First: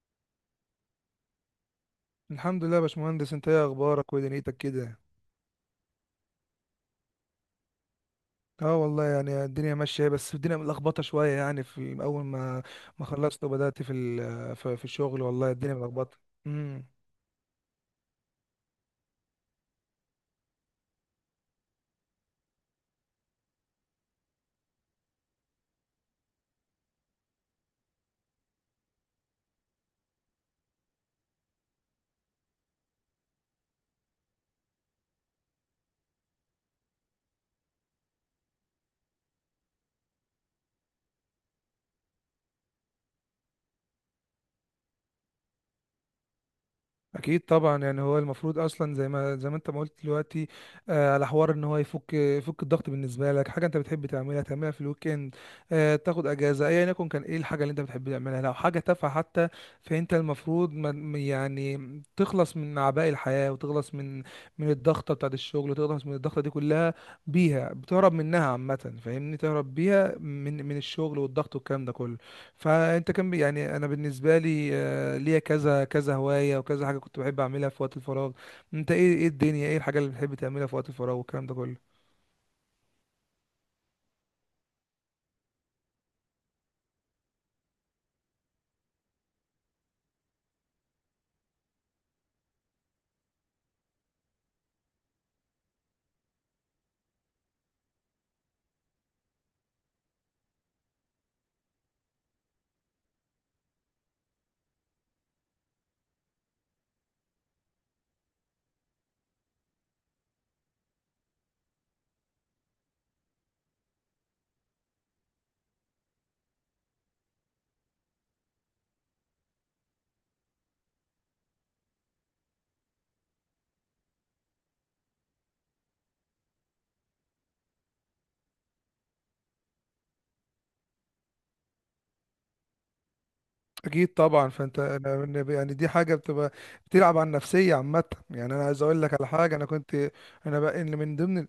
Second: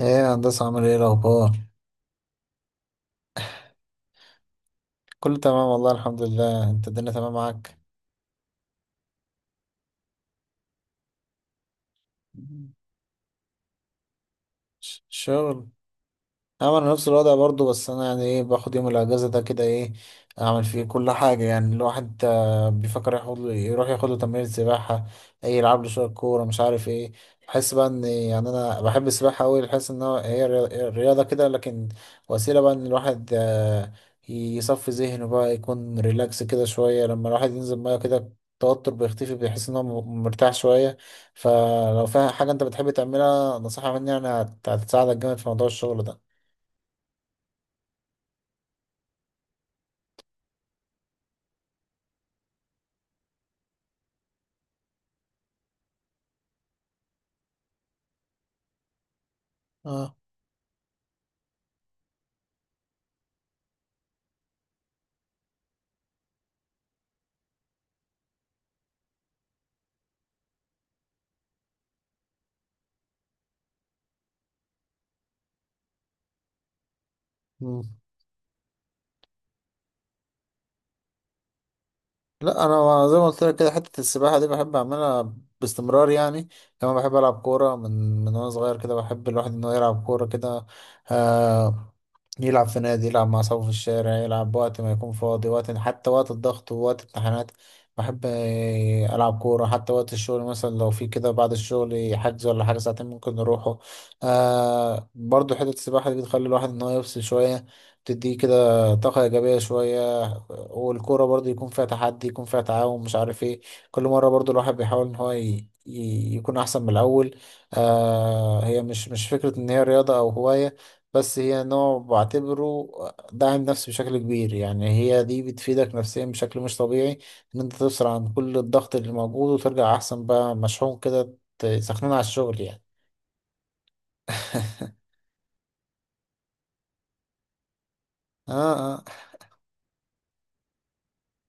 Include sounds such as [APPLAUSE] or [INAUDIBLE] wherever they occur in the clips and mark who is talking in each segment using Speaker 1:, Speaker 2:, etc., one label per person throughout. Speaker 1: ايه يا هندسة، عامل ايه الأخبار؟
Speaker 2: الحمد لله يا باشمهندس، انت ايه اخبارك ودنيتك كده؟
Speaker 1: كله تمام والله، الحمد لله. انت الدنيا تمام معاك؟
Speaker 2: اه والله الدنيا ماشيه، بس الدنيا ملخبطه شويه. في اول ما خلصت وبدات في الشغل، والله
Speaker 1: شغل.
Speaker 2: الدنيا ملخبطه.
Speaker 1: انا
Speaker 2: امم
Speaker 1: نفس الوضع برضو. بس انا يعني ايه، باخد يوم الاجازه ده كده ايه اعمل فيه؟ كل حاجه. يعني الواحد بيفكر ياخد له يروح ياخد له تمرين سباحه، اي يلعب له شويه كوره مش عارف ايه. بحس بقى ان يعني انا بحب السباحه قوي. بحس ان هي رياضه كده، لكن وسيله بقى ان الواحد يصفي ذهنه بقى، يكون ريلاكس كده شويه. لما الواحد ينزل ميه كده التوتر بيختفي، بيحس ان هو مرتاح شويه. فلو فيها حاجه انت بتحب تعملها، نصيحه مني يعني هتساعدك جامد في موضوع الشغل ده.
Speaker 2: اكيد طبعا. هو المفروض اصلا زي ما انت ما قلت دلوقتي، آه، على حوار ان هو يفك الضغط. بالنسبه لك حاجه انت بتحب تعملها، تعملها في الويك اند، آه، تاخد اجازه. ايا يكن كان ايه الحاجه اللي انت بتحب تعملها، لو حاجه تافهه حتى. فانت
Speaker 1: اه.
Speaker 2: المفروض ما تخلص من اعباء الحياه، وتخلص من الضغطه بتاعت الشغل، وتخلص من الضغطه دي كلها. بيها بتهرب منها عامه، فاهمني، تهرب بيها من الشغل والضغط والكلام ده كله. فانت كان بي- يعني انا بالنسبه لي آه، ليا كذا كذا هوايه وكذا حاجه كنت بحب اعملها
Speaker 1: مم.
Speaker 2: في وقت الفراغ. انت ايه، ايه الدنيا، ايه الحاجه اللي بتحب تعملها في وقت الفراغ والكلام ده كله؟
Speaker 1: لا انا زي ما قلت لك كده، حته السباحه دي بحب اعملها باستمرار يعني. كمان بحب العب كوره من وانا صغير كده. بحب الواحد انه يلعب كوره كده. آه، يلعب في نادي، يلعب مع أصحابه في الشارع، يلعب وقت ما يكون فاضي، وقت حتى وقت الضغط ووقت امتحانات. بحب ألعب كورة حتى وقت الشغل، مثلا لو في كده بعد الشغل حجز ولا حاجة ساعتين ممكن نروحه. آه، برضو حتة السباحة دي بتخلي الواحد إن هو يفصل شوية، بتديه كده طاقة إيجابية شوية. والكورة برضو يكون فيها تحدي، يكون فيها تعاون مش عارف إيه. كل مرة برضو الواحد بيحاول إن هو يكون أحسن من الأول. آه، هي مش فكرة إن هي رياضة أو هواية، بس هي نوع بعتبره داعم نفسي بشكل كبير. يعني هي دي بتفيدك نفسيا بشكل مش طبيعي، ان انت تفصل عن كل الضغط اللي موجود وترجع احسن بقى مشحون كده تسخنون على الشغل يعني.
Speaker 2: اكيد طبعا. فانت
Speaker 1: [LAUGHS]
Speaker 2: دي حاجه بتبقى بتلعب على النفسيه عامه. انا
Speaker 1: اه،
Speaker 2: عايز اقول
Speaker 1: اه.
Speaker 2: لك على حاجه. انا كنت انا بقى إن من ضمن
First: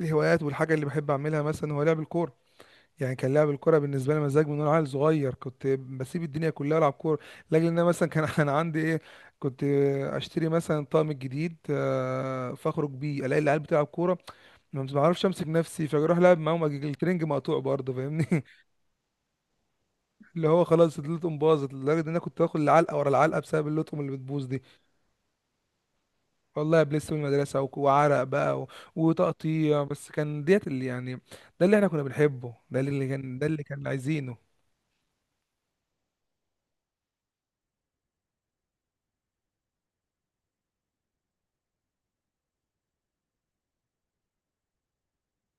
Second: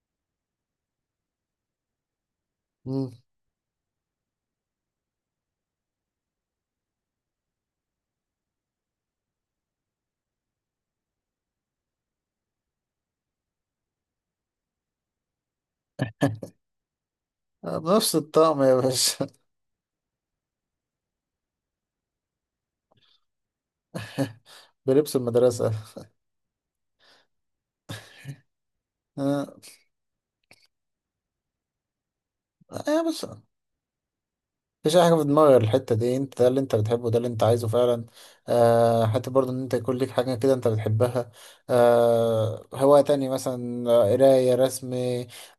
Speaker 2: الهوايات والحاجه اللي بحب اعملها مثلا هو لعب الكوره.
Speaker 1: مم.
Speaker 2: كان لعب الكرة بالنسبة لي مزاج. من وانا عيل صغير كنت بسيب الدنيا كلها العب كورة. لاجل ان انا مثلا كان [LAUGHS] انا عندي ايه، كنت اشتري مثلا طقم جديد، آه، فاخرج بيه الاقي العيال بتلعب كورة، ما بعرفش امسك نفسي فاروح العب معاهم، أجي الترنج مقطوع
Speaker 1: آه،
Speaker 2: برضه،
Speaker 1: بنفس
Speaker 2: فاهمني. [LAUGHS]
Speaker 1: الطقم يا باشا.
Speaker 2: اللي هو خلاص اللطم باظت لدرجة ان انا كنت باخد العلقة ورا العلقة بسبب اللطم اللي
Speaker 1: [LAUGHS]
Speaker 2: بتبوظ دي.
Speaker 1: بلبس المدرسة.
Speaker 2: والله بلس من المدرسة وعرق بقى
Speaker 1: اه.
Speaker 2: وتقطيع، بس كان ديت اللي ده اللي احنا كنا بنحبه، ده
Speaker 1: آه، يا
Speaker 2: اللي كان،
Speaker 1: باشا
Speaker 2: ده اللي كان عايزينه.
Speaker 1: مفيش اي حاجه في دماغي غير الحته دي. انت ده اللي انت بتحبه، ده اللي انت عايزه فعلا. آه، حتى برضه ان انت يكون ليك حاجه كده انت بتحبها. آه، هوايه تاني مثلا قرايه، رسم،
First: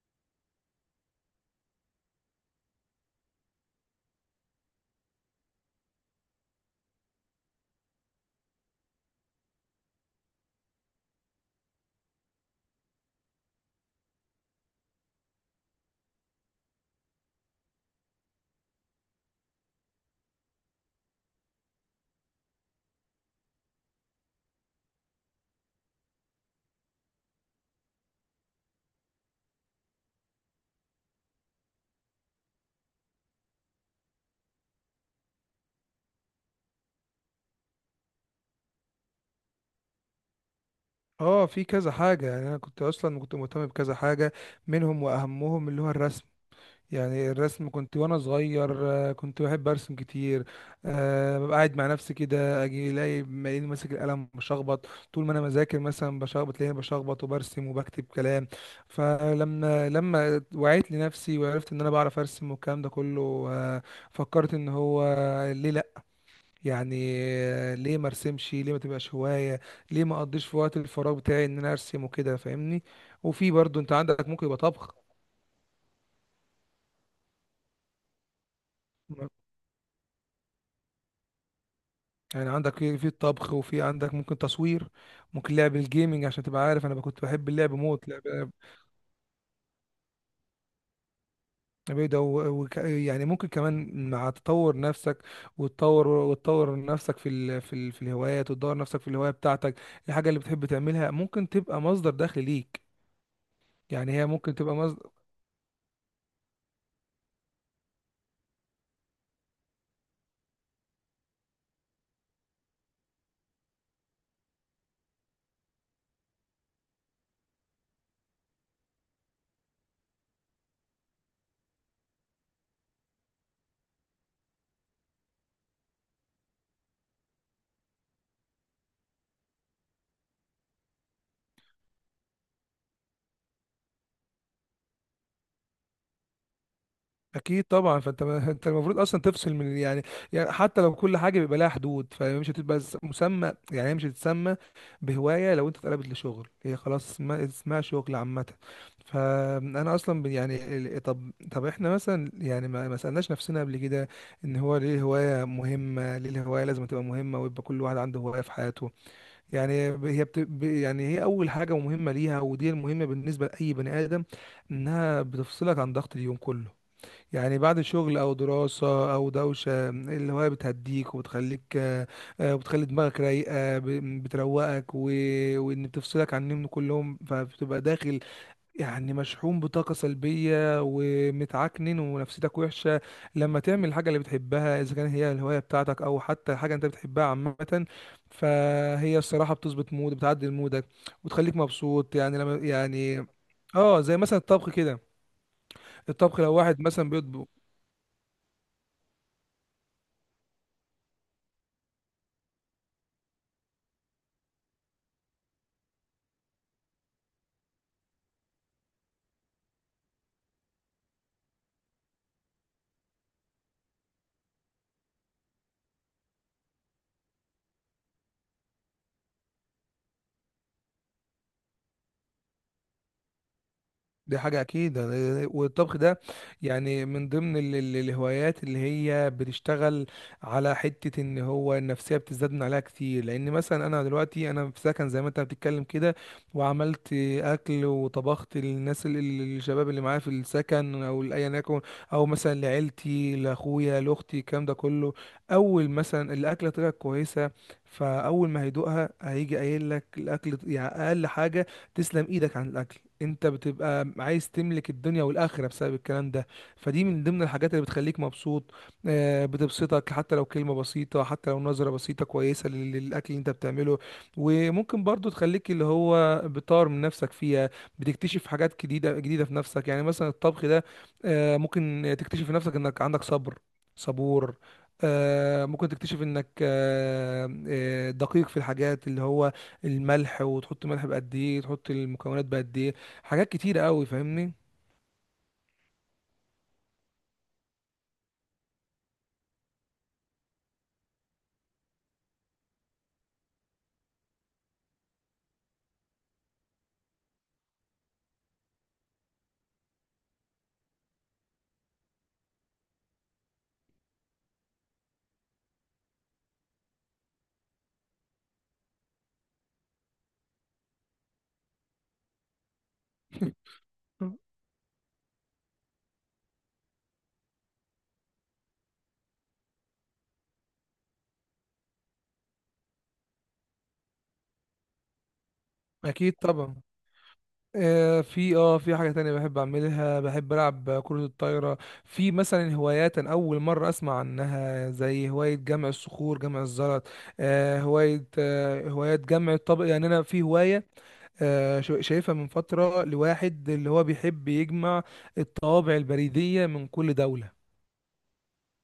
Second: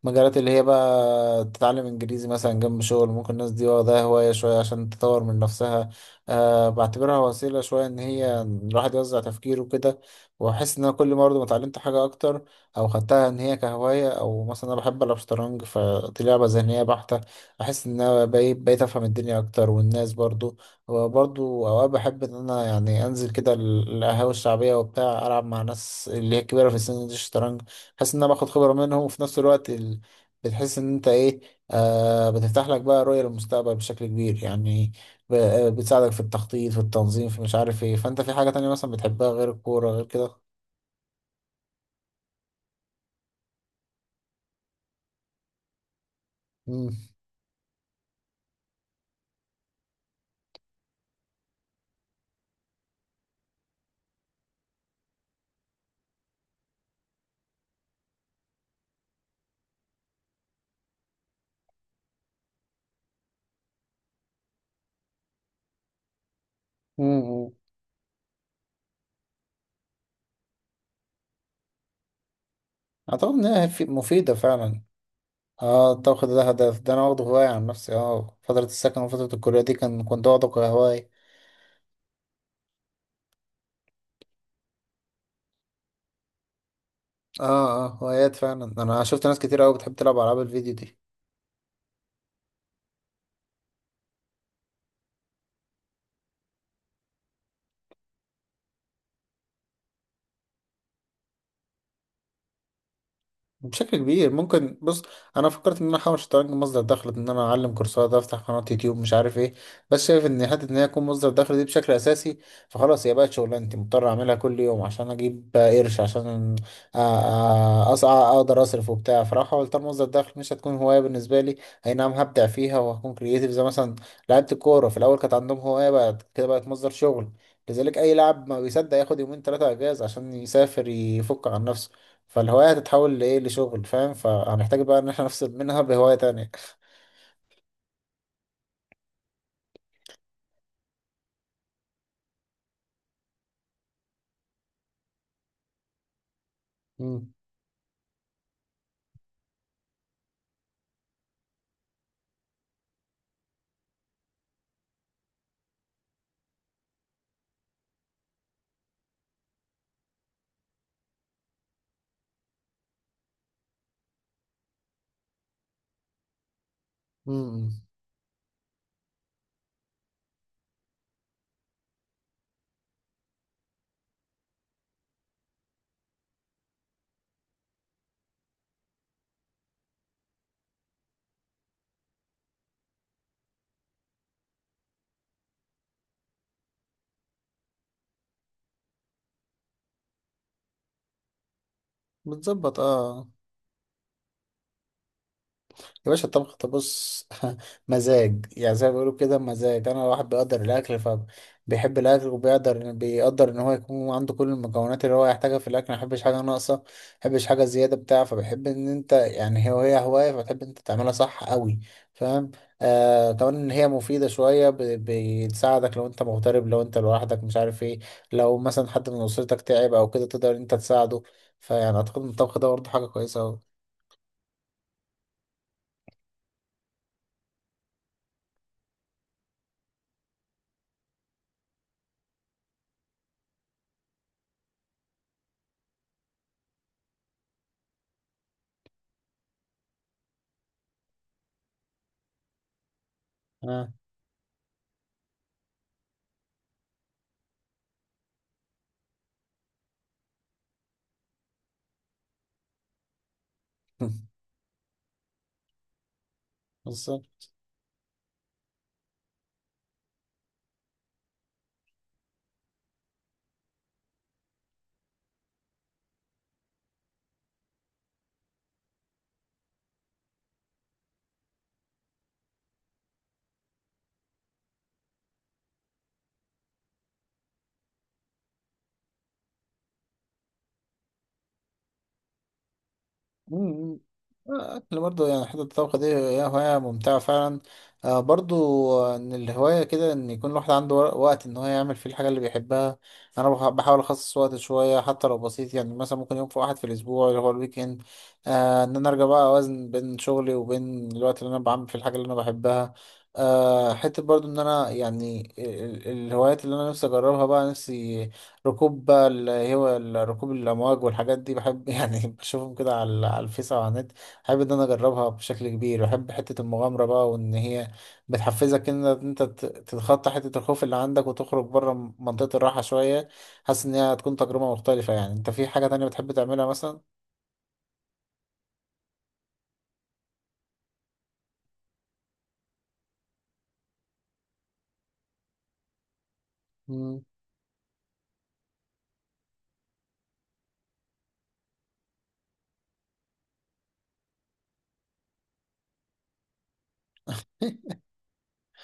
Speaker 1: مجالات اللي هي بقى تتعلم انجليزي مثلا جنب شغل. ممكن الناس دي واخداها هوايه شويه عشان تطور من نفسها. آه، بعتبرها وسيله شويه ان هي الواحد يوزع تفكيره كده. واحس ان انا كل ما برضه ما اتعلمت حاجه اكتر او خدتها ان هي كهوايه. او مثلا انا بحب العب شطرنج، فدي لعبه ذهنيه بحته. بحس ان انا بقيت افهم الدنيا اكتر، والناس برضو. وبرضو اوقات بحب ان انا يعني انزل كده القهاوي الشعبيه وبتاع، العب مع ناس اللي هي كبيره في السن دي الشطرنج. بحس ان انا باخد خبره منهم، وفي نفس الوقت بتحس ان انت ايه، آه بتفتح لك بقى رؤيه للمستقبل بشكل كبير يعني. ب... آه، بتساعدك في التخطيط، في التنظيم، في مش عارف ايه. فانت في حاجه تانية مثلا بتحبها غير الكوره غير كده؟
Speaker 2: اه، في كذا حاجة. انا كنت اصلا كنت مهتم بكذا حاجة، منهم واهمهم اللي هو الرسم.
Speaker 1: امم.
Speaker 2: الرسم كنت وانا صغير آه، كنت بحب ارسم كتير. أه، ببقى قاعد مع نفسي كده، اجي الاقي مالين ماسك القلم بشخبط. طول ما انا بذاكر مثلا بشخبط، تلاقيني بشخبط وبرسم وبكتب كلام. فلما وعيت لنفسي وعرفت ان انا بعرف ارسم والكلام ده كله، آه، فكرت ان هو ليه لا، يعني
Speaker 1: امم.
Speaker 2: ليه ما ارسمش، ليه ما تبقاش هواية، ليه ما اقضيش في وقت الفراغ بتاعي ان انا ارسم وكده، فاهمني.
Speaker 1: اعتقد
Speaker 2: وفي
Speaker 1: انها
Speaker 2: برضو انت عندك
Speaker 1: مفيده
Speaker 2: ممكن يبقى
Speaker 1: فعلا.
Speaker 2: طبخ.
Speaker 1: اه، الطبخ ده هدف، ده انا واخده هواية عن نفسي. اه فترة السكن وفترة الكلية دي كان كنت واخده كهواية.
Speaker 2: عندك في الطبخ، وفي عندك ممكن تصوير، ممكن لعب الجيمنج، عشان تبقى عارف انا كنت بحب اللعب
Speaker 1: اه، اه،
Speaker 2: موت لعب.
Speaker 1: هوايات فعلا. انا شفت ناس كتير اوي بتحب تلعب العاب الفيديو دي.
Speaker 2: بعيدة و... و... يعني ممكن كمان مع تطور نفسك وتطور نفسك في الهوايات، وتدور نفسك في الهواية بتاعتك. الحاجة اللي بتحب تعملها ممكن تبقى مصدر دخل ليك.
Speaker 1: بشكل
Speaker 2: هي
Speaker 1: كبير
Speaker 2: ممكن تبقى.
Speaker 1: ممكن. بص، انا فكرت ان انا احاول شطرنج مصدر دخل، ان انا اعلم كورسات، افتح قناه يوتيوب، مش عارف ايه. بس شايف ان حته ان هي تكون مصدر دخل دي بشكل اساسي، فخلاص هي بقت شغلانتي مضطر اعملها كل يوم عشان اجيب قرش، عشان أ- اقدر اصرف وبتاع. فراح احاول، طالما مصدر دخل مش هتكون هوايه بالنسبه لي، اي نعم هبدع فيها وهكون كرييتيف. زي مثلا لعيبه الكوره في الاول كانت عندهم هوايه، بعد كده بقت مصدر شغل. لذلك اي لاعب ما بيصدق ياخد يومين ثلاثه اجازه عشان يسافر يفك عن نفسه. فالهواية هتتحول لإيه، لشغل، فاهم؟ فهنحتاج بقى إن احنا نفصل منها بهواية تانية.
Speaker 2: اكيد طبعا. فانت ما انت المفروض اصلا تفصل من، حتى لو كل حاجه بيبقى لها حدود، فمش هتبقى مسمى. هي مش هتتسمى بهوايه. لو انت اتقلبت لشغل، هي خلاص
Speaker 1: مم.
Speaker 2: اسمها شغل عامه. فانا اصلا طب احنا مثلا ما سالناش نفسنا قبل كده ان هو ليه الهوايه مهمه، ليه الهوايه لازم تبقى مهمه ويبقى كل واحد عنده هوايه في حياته. ب- هي بت... ب- يعني هي اول حاجه مهمه ليها، ودي المهمه بالنسبه لاي بني ادم، انها بتفصلك عن ضغط اليوم كله.
Speaker 1: مم.
Speaker 2: بعد شغل او دراسة او دوشة، الهواية بتهديك وبتخليك، آه، آه، وبتخلي دماغك رايقة، بتروقك و... وان بتفصلك عن النوم كلهم. فبتبقى داخل مشحون بطاقة سلبية ومتعكنن ونفسيتك وحشة. لما تعمل الحاجة اللي بتحبها، اذا كانت هي الهواية بتاعتك او حتى حاجة انت بتحبها عامة، فهي الصراحة بتظبط مود، بتعدل مودك وتخليك مبسوط. يعني لما
Speaker 1: بتظبط، اه.
Speaker 2: يعني اه، زي مثلا الطبخ كده.
Speaker 1: يا باشا
Speaker 2: الطبخ لو
Speaker 1: الطبخ ده
Speaker 2: واحد مثلا
Speaker 1: بص.
Speaker 2: بيطبخ،
Speaker 1: [LAUGHS] مزاج، يعني زي ما بيقولوا كده مزاج. انا واحد بيقدر الاكل، فبيحب الاكل، وبيقدر ان هو يكون عنده كل المكونات اللي هو يحتاجها في الاكل، ما يحبش حاجه ناقصه، ما يحبش حاجه زياده بتاع. فبيحب ان انت يعني هي وهي هوايه فتحب انت تعملها صح قوي، فاهم؟ آه، كمان ان هي مفيده شويه، بتساعدك لو انت مغترب، لو انت لوحدك مش عارف ايه. لو مثلا حد من اسرتك تعب او كده تقدر انت تساعده. فيعني اعتقد ان الطبخ ده برضه حاجه كويسه قوي.
Speaker 2: دي حاجة أكيد. والطبخ ده، من ضمن الهوايات اللي هي بتشتغل على حتة إن هو النفسية بتزداد من عليها كتير. لأن مثلا أنا دلوقتي أنا في سكن، زي ما أنت بتتكلم كده، وعملت أكل وطبخت للناس الشباب اللي معايا في السكن، أو لأيا يكن، أو مثلا لعيلتي،
Speaker 1: اه.
Speaker 2: لأخويا، لأختي، الكلام ده كله. أول مثلا الأكلة طلعت كويسة، فأول ما هيدوقها هيجي قايل لك الأكل، أقل حاجة تسلم ايدك عن الاكل، انت بتبقى
Speaker 1: [LAUGHS]
Speaker 2: عايز تملك الدنيا والاخره بسبب الكلام ده. فدي من
Speaker 1: بالظبط.
Speaker 2: ضمن الحاجات اللي بتخليك مبسوط، آه، بتبسطك، حتى لو كلمه بسيطه، حتى لو نظره بسيطه كويسه للاكل اللي انت بتعمله. وممكن برضو تخليك اللي هو بتطور من نفسك فيها، بتكتشف حاجات جديده في نفسك. مثلا الطبخ ده، آه، ممكن تكتشف في نفسك انك عندك صبر، صبور، آه، ممكن تكتشف انك آه، آه، دقيق في الحاجات اللي هو الملح، وتحط ملح بقد ايه، تحط المكونات بقد ايه، حاجات كتيرة
Speaker 1: مم.
Speaker 2: قوي، فاهمني.
Speaker 1: احنا برضه يعني حتة الطبخ دي هي هواية ممتعة فعلا. آه، برضه ان الهواية كده ان يكون الواحد عنده وقت ان هو يعمل فيه الحاجة اللي بيحبها. انا بحاول اخصص وقت شوية حتى لو بسيط. يعني مثلا ممكن يوم في واحد في الاسبوع اللي هو الويكند، آه، ان انا ارجع بقى اوازن بين شغلي وبين الوقت اللي انا بعمل فيه الحاجة اللي انا بحبها. آه، حتة برضه ان انا يعني الهوايات اللي انا نفسي اجربها بقى، نفسي ركوب بقى اللي هو ركوب الامواج والحاجات دي بحب. [LAUGHS] يعني بشوفهم كده على الفيس او على النت. بحب ان انا اجربها بشكل كبير. بحب حته المغامره بقى، وان هي بتحفزك ان انت تتخطى حته الخوف اللي عندك وتخرج بره منطقه الراحه شويه. حاسس ان هي هتكون تجربه مختلفه يعني. انت في حاجه تانية بتحب
Speaker 2: اكيد
Speaker 1: تعملها
Speaker 2: طبعا.
Speaker 1: مثلا؟
Speaker 2: آه، في حاجة تانية بحب اعملها، بحب العب كرة الطايرة. في مثلا هوايات أنا اول مرة اسمع عنها، زي هواية جمع الصخور، جمع الزلط،
Speaker 1: مم.
Speaker 2: آه، هواية جمع الطبق. انا في هواية آه شايفها من فترة، لواحد اللي هو بيحب يجمع الطوابع البريدية من كل دولة.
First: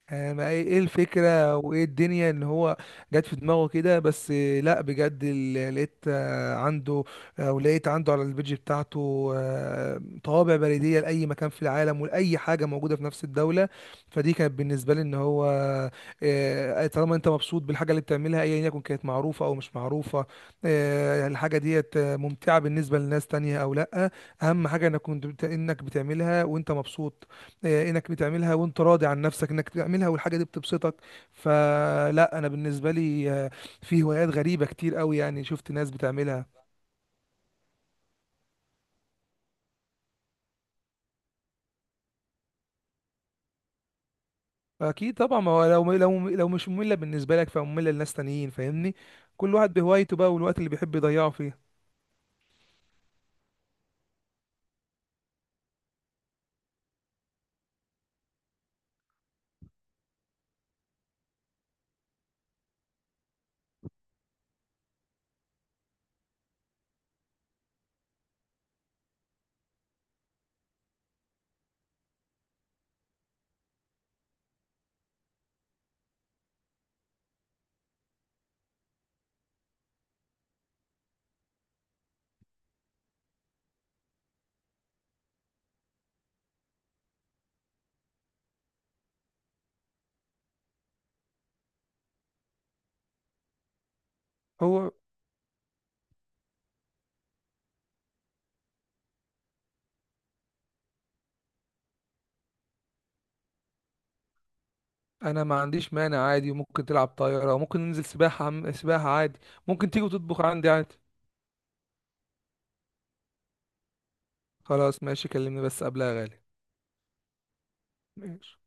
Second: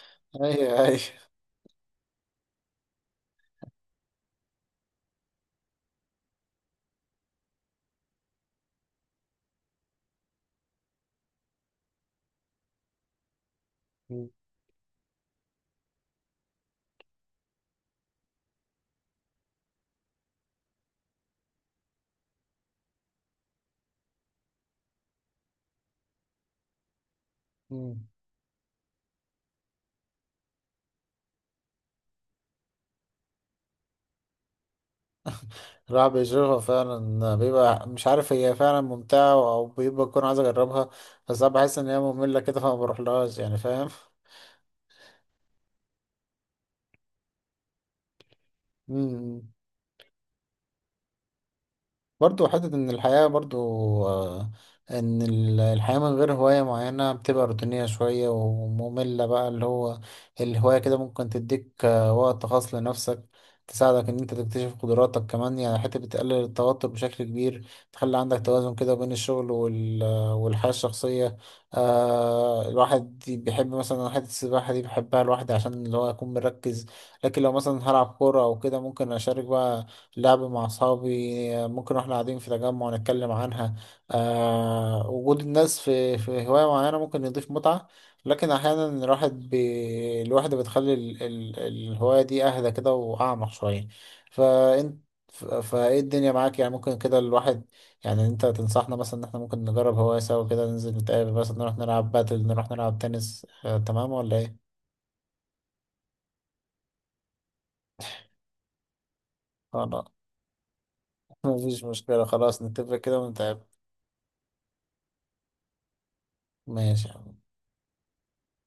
Speaker 2: آه، ما ايه،
Speaker 1: ايوه،
Speaker 2: إيه
Speaker 1: ايوه.
Speaker 2: الفكرة وايه الدنيا ان هو جت في دماغه كده؟ بس آه، لا بجد، لقيت آه، عنده، او لقيت عنده على البيج بتاعته آه، طوابع بريدية لأي مكان في العالم، ولأي حاجة موجودة في نفس الدولة.
Speaker 1: مم.
Speaker 2: فدي كانت بالنسبة لي ان هو آه، آه، طالما انت مبسوط بالحاجة اللي بتعملها، ايا يكن كانت معروفة او مش معروفة، آه، الحاجة ديت آه، ممتعة بالنسبة لناس تانية او لا، اهم حاجة انك انك بتعملها وانت مبسوط، آه،
Speaker 1: مم.
Speaker 2: انك بتعملها وانت راضي عن نفسك، انك بتعملها والحاجه دي بتبسطك. فلا انا بالنسبه لي آه، في هوايات غريبه كتير قوي، شفت ناس
Speaker 1: الواحد بيجربها
Speaker 2: بتعملها.
Speaker 1: فعلا، بيبقى مش عارف هي فعلا ممتعة أو بيبقى يكون عايز أجربها. بس أنا بحس إن هي مملة كده فما بروحلهاش يعني، فاهم؟
Speaker 2: اكيد طبعا. ما هو لو مش ممله بالنسبه لك، فممله لناس تانيين، فاهمني.
Speaker 1: مم.
Speaker 2: كل واحد بهوايته بقى، والوقت اللي بيحب يضيعه فيه.
Speaker 1: برضو حتة إن الحياة برضو، آه، إن الحياة من غير هواية معينة بتبقى روتينية شوية ومملة بقى. اللي هو الهواية كده ممكن تديك وقت خاص لنفسك، تساعدك إن أنت تكتشف قدراتك كمان يعني. حتى بتقلل التوتر بشكل كبير، تخلي عندك توازن كده بين الشغل والحياة الشخصية. آه، الواحد بيحب مثلا حتة السباحة دي بحبها لوحدي عشان اللي هو أكون مركز. لكن لو مثلا هلعب كورة أو كده ممكن أشارك بقى، لعب مع أصحابي. ممكن واحنا قاعدين في تجمع نتكلم عنها. آه، وجود الناس في هواية معينة ممكن يضيف متعة. لكن أحيانا الواحدة بتخلي الهواية دي أهدى كده وأعمق شوية.
Speaker 2: هو
Speaker 1: فأنت فإيه الدنيا معاك يعني؟ ممكن كده الواحد، يعني أنت تنصحنا مثلا إن إحنا ممكن نجرب هواية سوا كده، ننزل نتقابل مثلا نروح نلعب باتل، نروح نلعب تنس، آه تمام ولا إيه؟
Speaker 2: انا ما عنديش مانع، عادي، وممكن تلعب طايره، وممكن ننزل سباحه، سباحه عادي، ممكن تيجي
Speaker 1: خلاص.
Speaker 2: وتطبخ عندي عادي.
Speaker 1: [LAUGHS] مفيش مشكلة، خلاص نتفق كده ونتقابل.
Speaker 2: خلاص، ماشي، كلمني بس قبلها يا غالي.
Speaker 1: ماشي يا عم.
Speaker 2: ماشي.